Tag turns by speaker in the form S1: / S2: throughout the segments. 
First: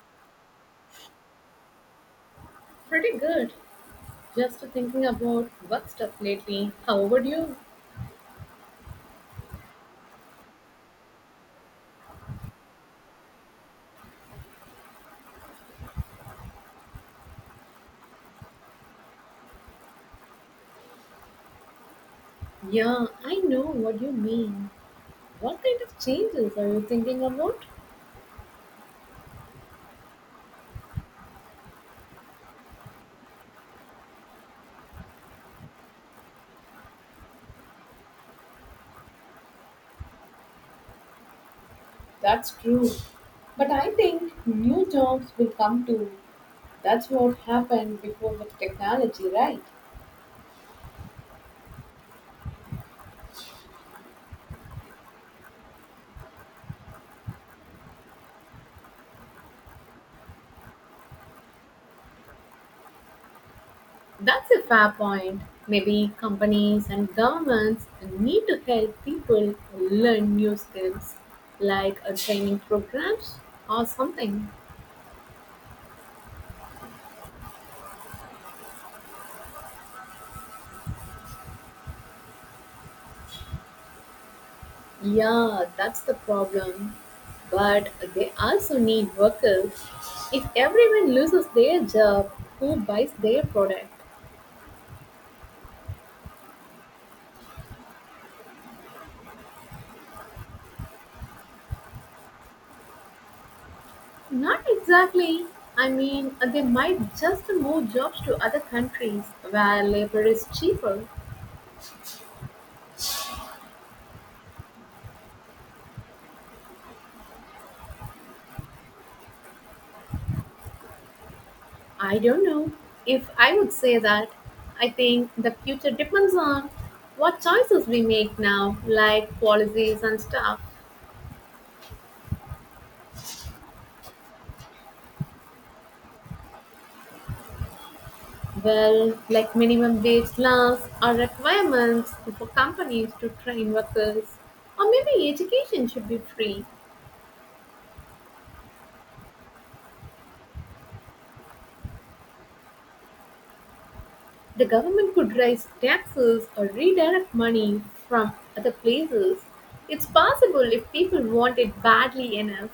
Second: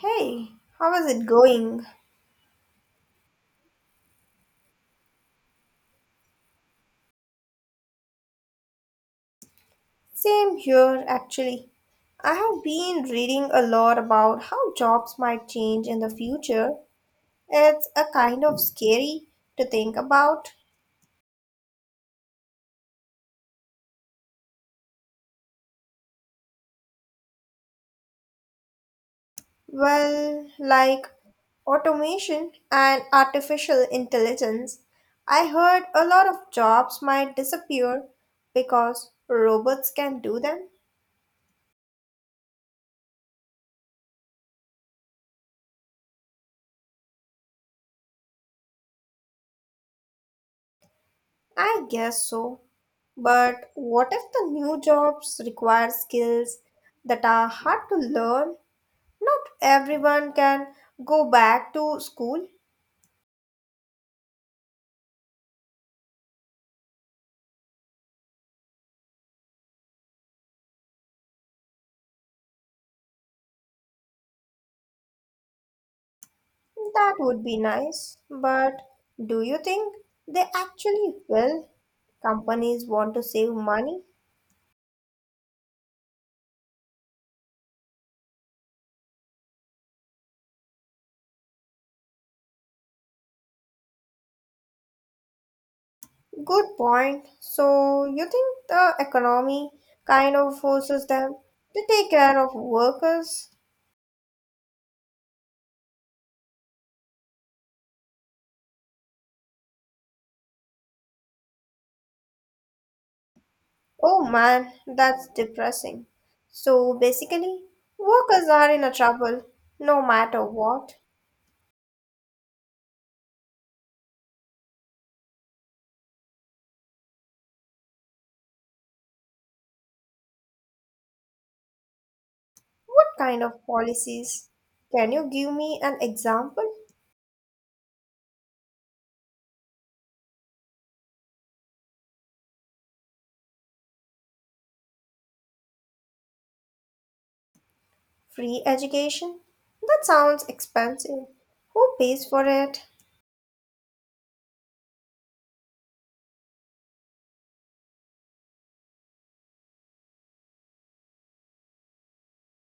S1: Hey, how is it going?
S2: Pretty good. Just thinking about work stuff lately. How would you?
S1: Same here, actually. I have been reading a lot about how jobs might change in the future. It's a kind of scary to think about.
S2: Yeah, I know what you mean. What kind of changes are you thinking about?
S1: Well, like automation and artificial intelligence. I heard a lot of jobs might disappear because robots can do them.
S2: That's true. But I think new jobs will come too. That's what happened before with technology, right?
S1: I guess so. But what if the new jobs require skills that are hard to learn. Not everyone can go back to school.
S2: That's a fair point. Maybe companies and governments need to help people learn new skills, like a training programs or something.
S1: That would be nice. But do you think they actually will? Companies want to save money.
S2: Yeah, that's the problem. But they also need workers. If everyone loses their job, who buys their product?
S1: Good point. So you think the economy kind of forces them to take care of workers?
S2: Not exactly. I mean, they might just move jobs to other countries where labor is cheaper.
S1: Oh man, that's depressing. So basically, workers are in a trouble no matter what.
S2: I don't know if I would say that. I think the future depends on what choices we make now, like policies and stuff.
S1: What kind of policies? Can you give me an example?
S2: Well, like minimum wage laws or requirements for companies to train workers, or maybe education should be free.
S1: Free education? That sounds expensive. Who pays for it?
S2: The government could raise taxes or redirect money from other places. It's possible if people want it badly enough.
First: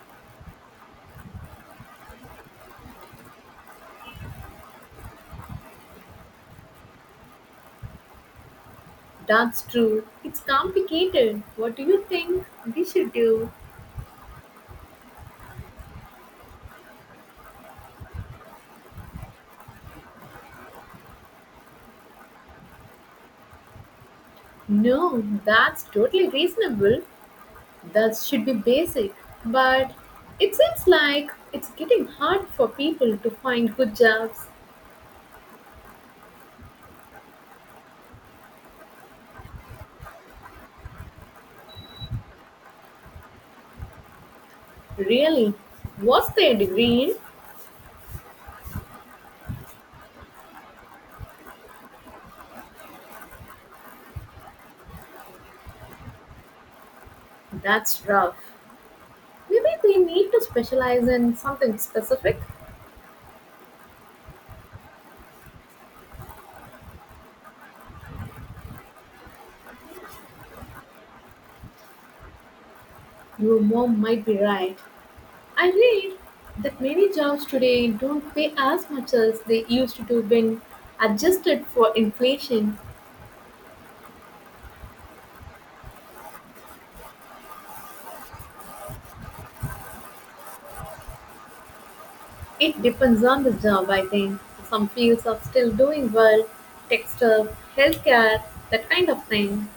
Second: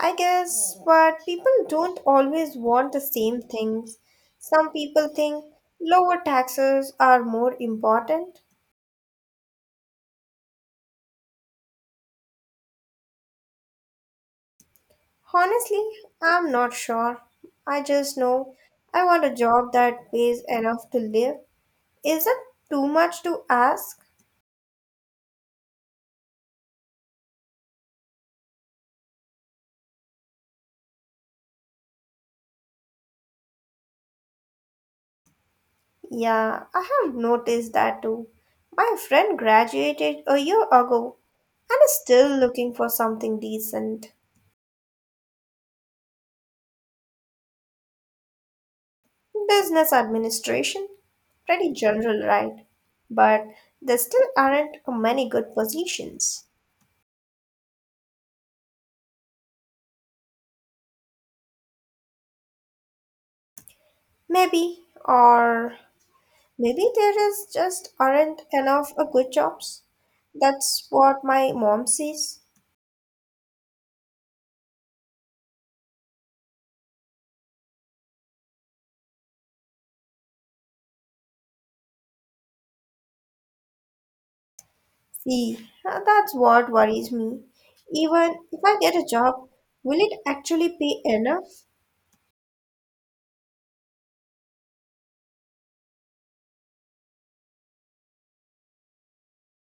S1: I guess, but people don't always want the same things. Some people think lower taxes are more important.
S2: That's true. It's complicated. What do you think we should do?
S1: Honestly, I'm not sure. I just know I want a job that pays enough to live. Is it too much to ask?
S2: No, that's totally reasonable. That should be basic, but it seems like it's getting hard for people to find good jobs.
S1: Yeah, I have noticed that too. My friend graduated a year ago. I'm still looking for something decent.
S2: Really, what's their degree in?
S1: Business administration? Pretty general, right? But there still aren't many good positions.
S2: That's rough. Maybe they need to specialize in something specific.
S1: Maybe, or maybe there is just aren't enough good jobs. That's what my mom says.
S2: Your mom might be right. I read that many jobs today don't pay as much as they used to do when adjusted for inflation.
S1: See, that's what worries me. Even if I get a job, will it actually pay enough?
S2: It depends on the job, I think. Some fields are still doing well, tech stuff, healthcare, that kind of thing.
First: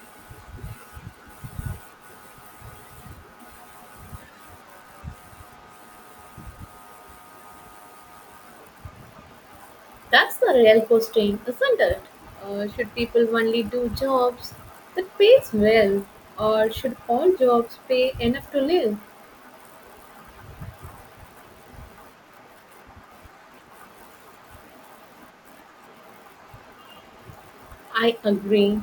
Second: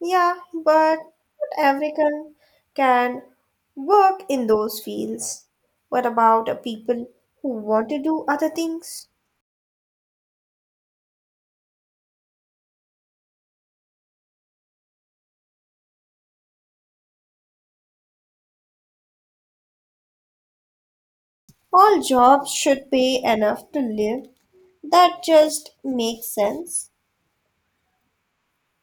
S1: Yeah, but not everyone can work in those fields. What about the people who want to do other things?
S2: That's the real question, isn't it? Should people only do jobs that pays well, or should all jobs pay enough to live?
S1: All jobs should pay enough to live. That just makes sense.
S2: I agree,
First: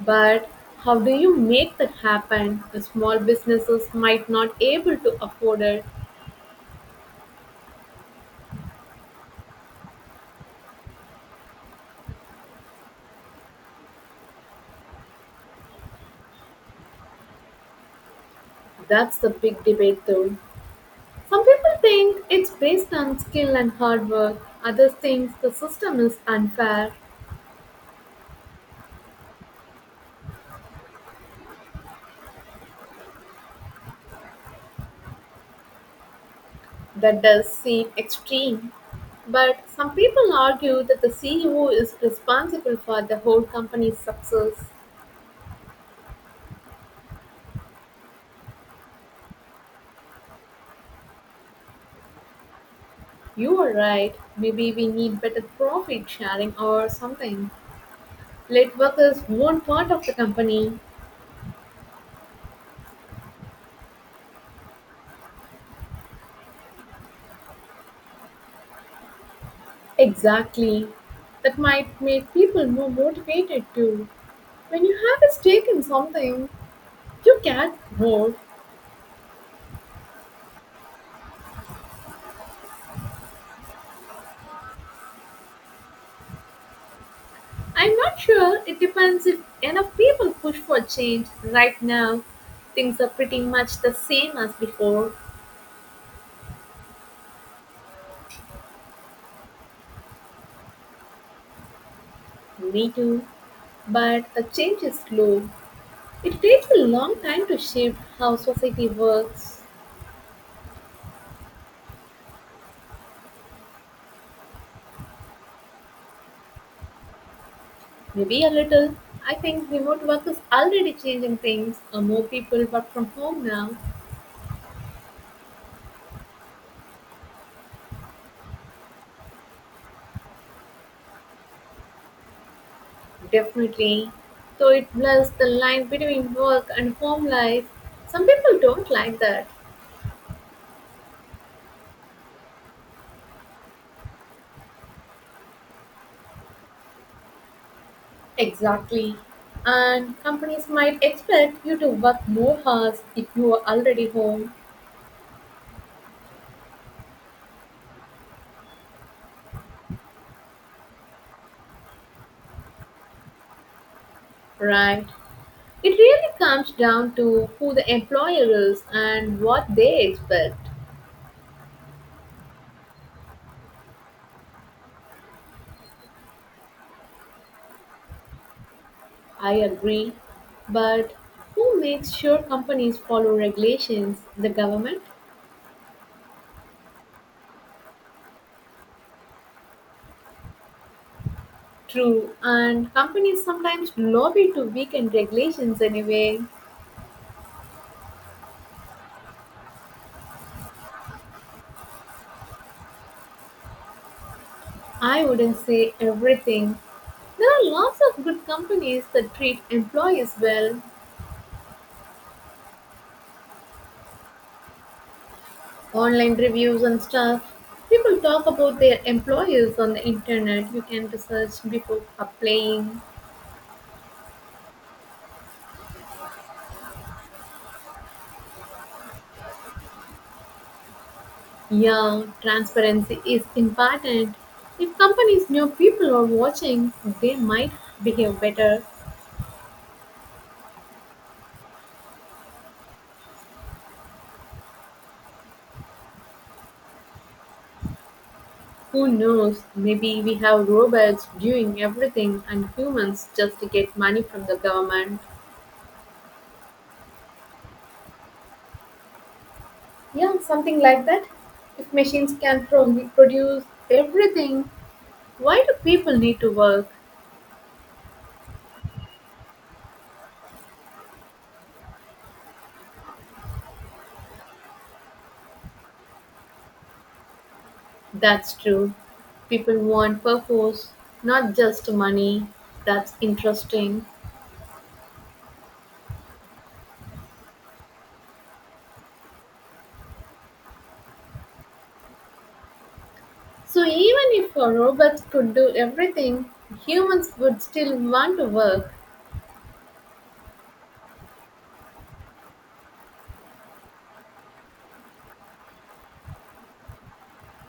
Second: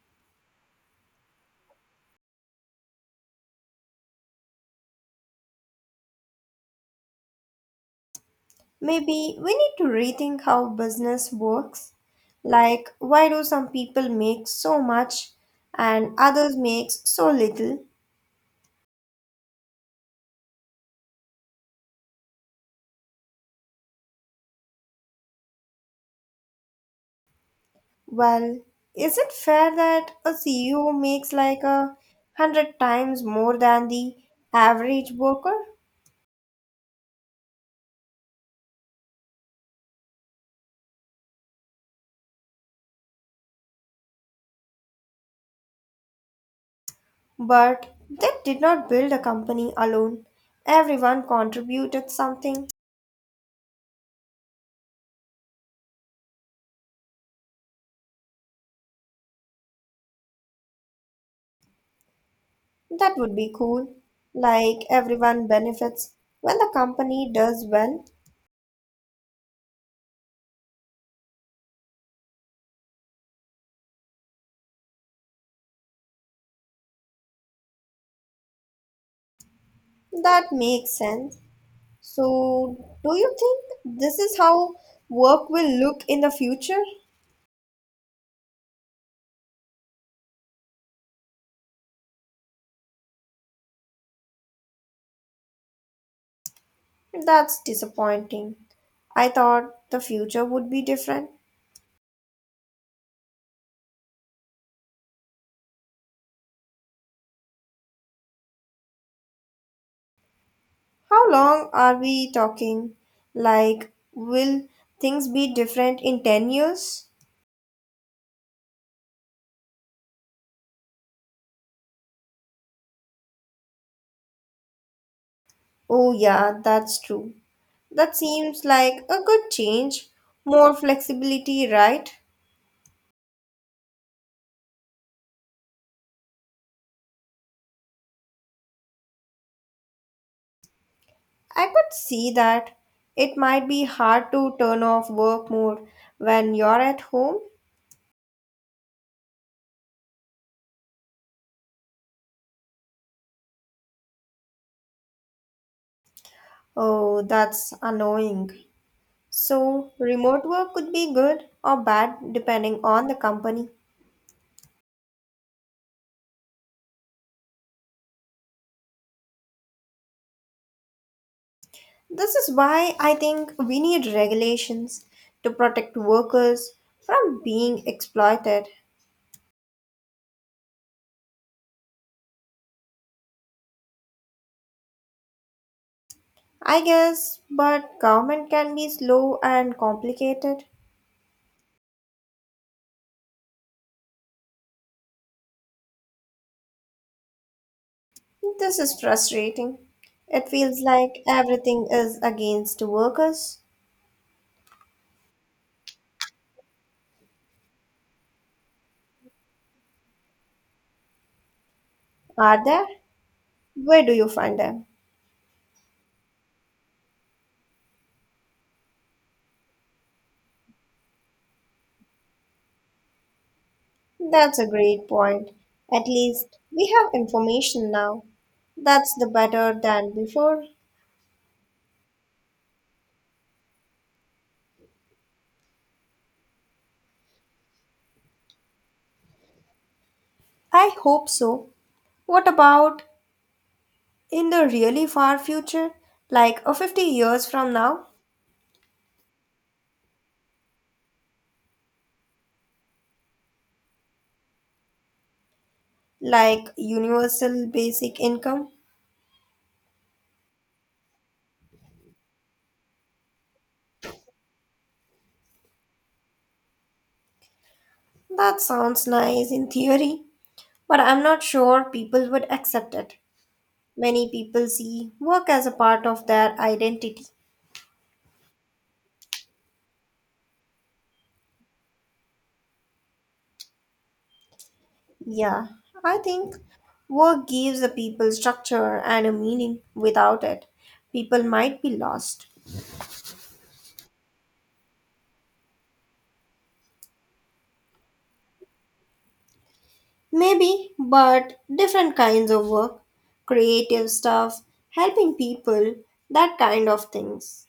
S2: but how do you make that happen? The small businesses might not able to afford it.
S1: Maybe we need to rethink how business works. Like, why do some people make so much and others make so little?
S2: That's the big debate, though. Some people think it's based on skill and hard work, others think the system is unfair.
S1: Well, is it fair that a CEO makes like 100 times more than the average worker?
S2: That does seem extreme. But some people argue that the CEO is responsible for the whole company's success.
S1: But they did not build a company alone. Everyone contributed something.
S2: You are right. Maybe we need better profit sharing or something. Let workers own part of the company.
S1: That would be cool. Like everyone benefits when the company does well.
S2: Exactly. That might make people more motivated too. When you have a stake in something, you care more.
S1: That makes sense. So, do you think this is how work will look in the future?
S2: I'm not sure. It depends if enough people push for change. Right now, things are pretty much the same as before.
S1: That's disappointing. I thought the future would be different.
S2: Me too. But the change is slow. It takes a long time to shift how society works.
S1: How long are we talking? Like, will things be different in 10 years?
S2: Maybe a little. I think remote work is already changing things. More people work from home now.
S1: Oh, yeah, that's true. That seems like a good change. More flexibility, right?
S2: Definitely. So it blurs the line between work and home life. Some people don't like that.
S1: I could see that. It might be hard to turn off work mode when you're at home.
S2: Exactly. And companies might expect you to work more hours if you are already home,
S1: Oh, that's annoying. So, remote work could be good or bad depending on the company.
S2: right? It really comes down to who the employer is and what they expect.
S1: This is why I think we need regulations to protect workers from being exploited.
S2: I agree. But who makes sure companies follow regulations? The government?
S1: I guess, but government can be slow and complicated.
S2: True. And companies sometimes lobby to weaken regulations anyway.
S1: This is frustrating. It feels like everything is against workers.
S2: I wouldn't say everything. There are lots of good companies that treat employees well,
S1: Are there? Where do you find them?
S2: online reviews and stuff. People talk about their employers on the internet. You can research before applying.
S1: That's a great point. At least we have information now. That's the better than before.
S2: Yeah, transparency is important. If companies know people are watching, they might behave better.
S1: I hope so. What about in the really far future like a 50 years from now.
S2: Who knows? Maybe we have robots doing everything and humans just get money from the government.
S1: Like universal basic income.
S2: Yeah, something like that. If machines can produce everything, why do people need to work?
S1: That sounds nice in theory, but I'm not sure people would accept it. Many people see work as a part of their identity.
S2: That's true. People want purpose, not just money. That's interesting.
S1: Yeah, I think work gives the people structure and a meaning. Without it people might be lost.
S2: So, even if our robots could do everything, humans would still want to work.
S1: Maybe, but different kinds of work, creative stuff, helping people, that kind of things.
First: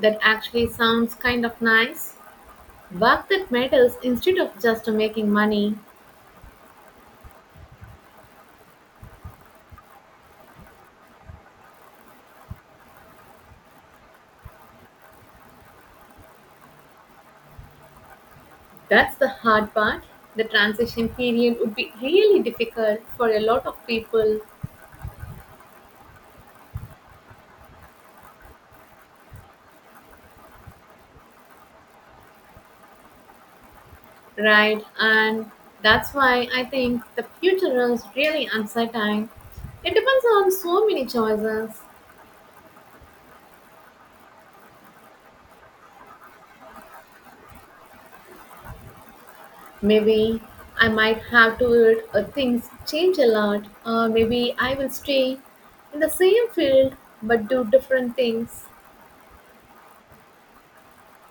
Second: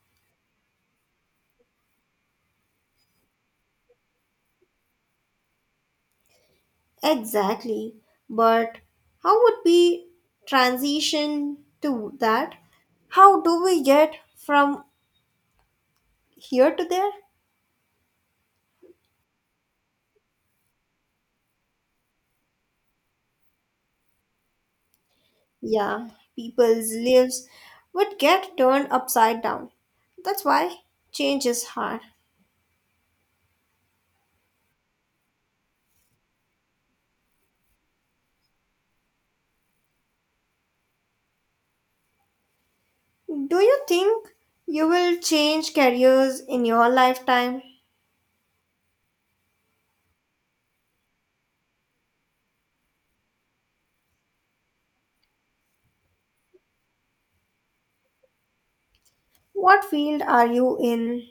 S2: That actually sounds kind of nice. Work that matters instead of just making money.
S1: Exactly. But how would we transition to that? How do we get from here to there?
S2: That's the hard part. The transition period would be really difficult for a lot of people.
S1: Yeah, people's lives would get turned upside down. That's why change is hard.
S2: Right, and that's why I think the future is really uncertain. It depends on so many choices.
S1: Do you think you will change careers in your lifetime?
S2: Maybe I might have to it, or things change a lot, or maybe I will stay in the same field but do different things.
S1: What field are you in?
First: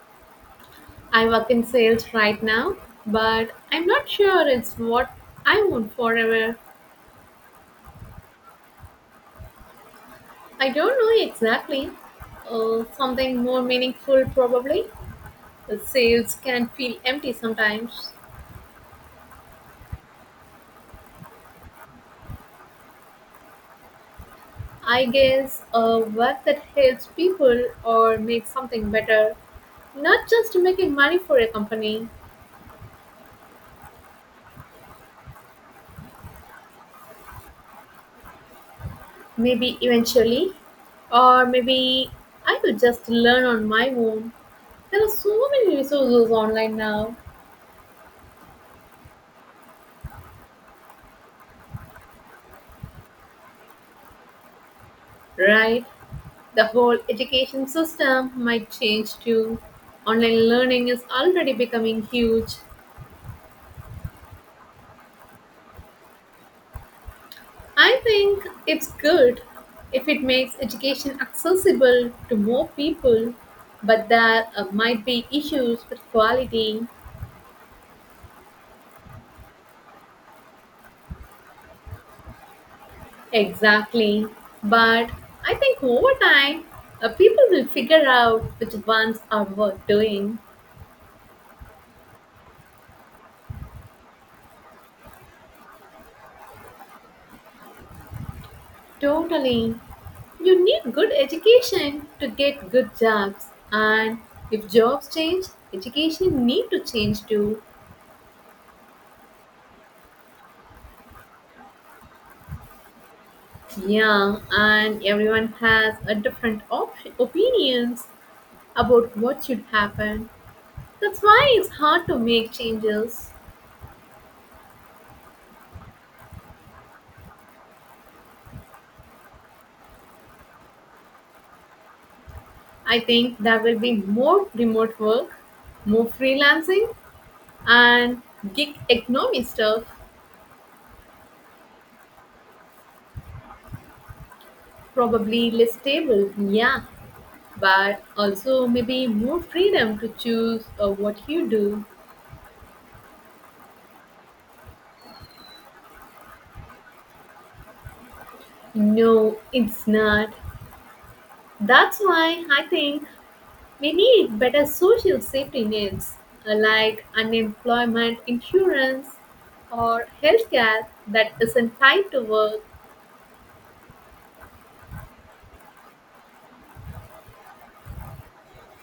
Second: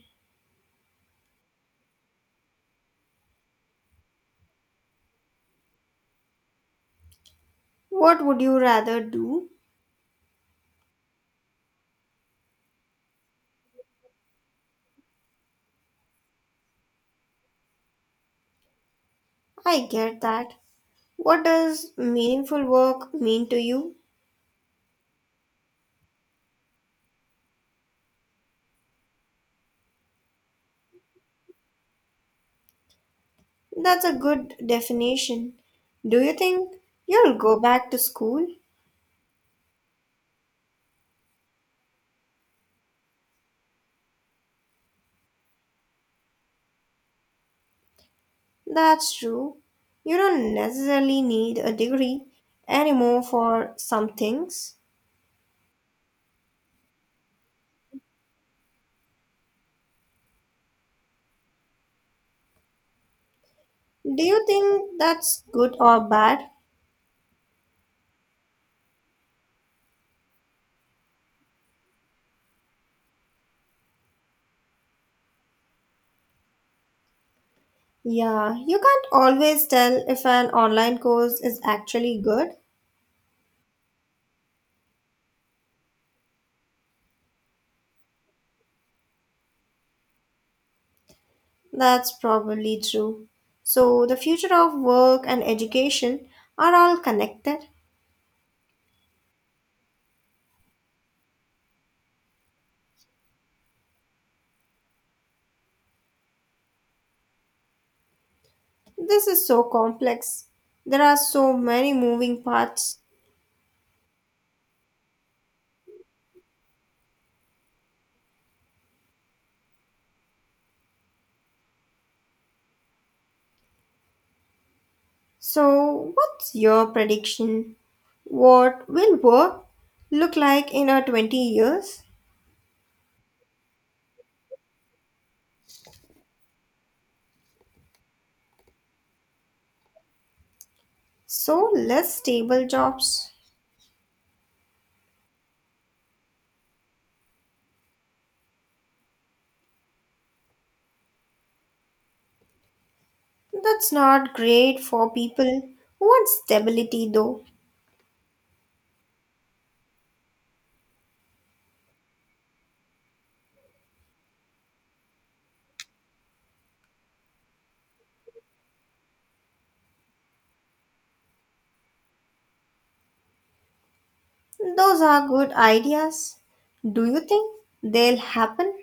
S2: I work in sales right now, but I'm not sure it's what I want forever.
S1: What would you rather do?
S2: I don't know exactly. Something more meaningful, probably. The sales can feel empty sometimes.
S1: I get that. What does meaningful work mean to you?
S2: I guess a work that helps people or makes something better, not just making money for a company.
S1: That's a good definition. Do you think you'll go back to school?
S2: Maybe eventually. Or maybe I will just learn on my own. There are so many resources online now,
S1: That's true. You don't necessarily need a degree anymore for some things.
S2: right? The whole education system might change too. Online learning is already becoming huge.
S1: Do you think that's good or bad?
S2: I think it's good if it makes education accessible to more people, but there might be issues with quality.
S1: Yeah, you can't always tell if an online course is actually good.
S2: Exactly. But I think over time, people will figure out which ones are worth doing.
S1: That's probably true. So, the future of work and education are all connected.
S2: Totally. You need good education to get good jobs. And if jobs change, education need to change too.
S1: This is so complex. There are so many moving parts.
S2: Yeah, and everyone has a different opinions. About what should happen. That's why it's hard to make changes.
S1: So, what's your prediction? What will work look like in our 20 years?
S2: I think there will be more remote work, more freelancing, and gig economy stuff.
S1: So, less stable jobs.
S2: Probably less stable, yeah, but also maybe more freedom to choose what you do.
S1: That's not great for people who want stability, though.
S2: No, it's not. That's why I think we need better social safety nets like unemployment insurance or healthcare that isn't tied to work.
S1: Those are good ideas. Do you think they'll happen?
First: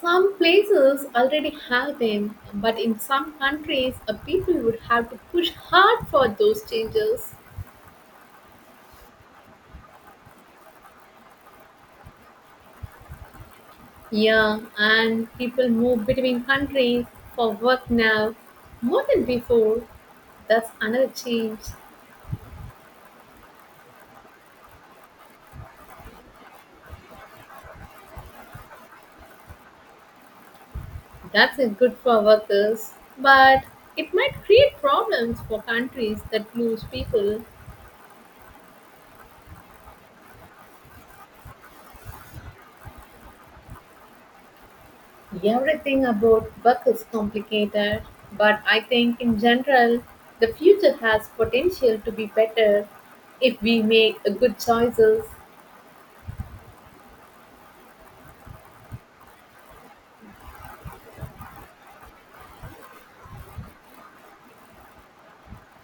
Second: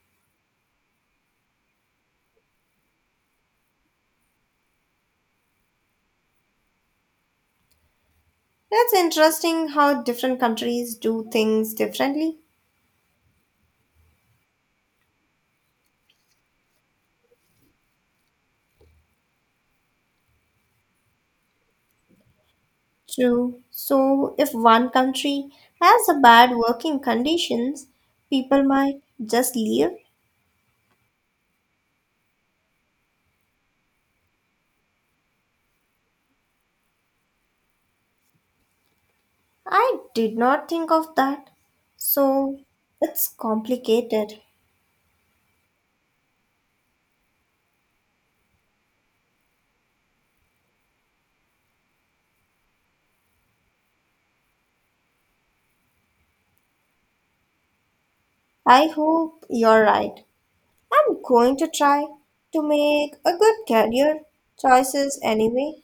S2: Some places already have them, but in some countries, people would have to push hard for those changes.
S1: That's interesting how different countries do things differently.
S2: Yeah, and people move between countries for work now more than before. That's another change.
S1: True. So, if one country has a bad working conditions, people might just leave.
S2: That's a good for workers, but it might create problems for countries that lose people.
S1: I did not think of that. So, it's complicated.
S2: Everything about work is complicated, but I think in general, the future has potential to be better if we make a good choices.
S1: I hope you're right. I'm going to try to make a good career choices anyway.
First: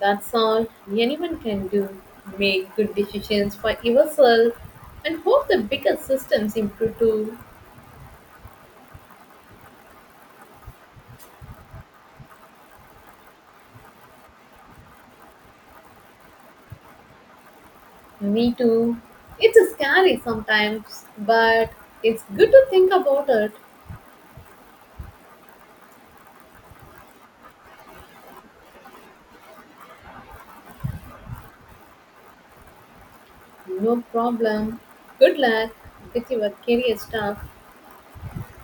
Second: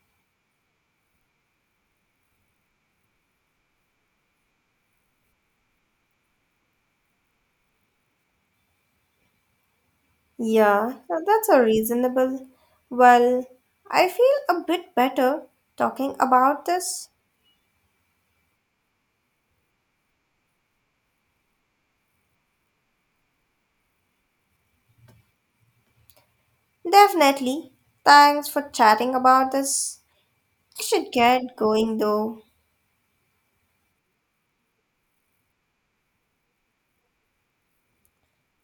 S2: That's all anyone can do. Make good decisions for yourself and hope the bigger systems improve too.
S1: Yeah, now that's a reasonable. Well, I feel a bit better talking about this.
S2: Me too. It's scary sometimes, but it's good to think about it.
S1: Definitely. Thanks for chatting about this. I should get going though.
S2: No problem. Good luck with your career stuff.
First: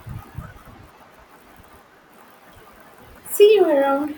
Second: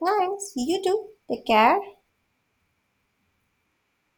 S1: Thanks, you too. Take care.
S2: See you around.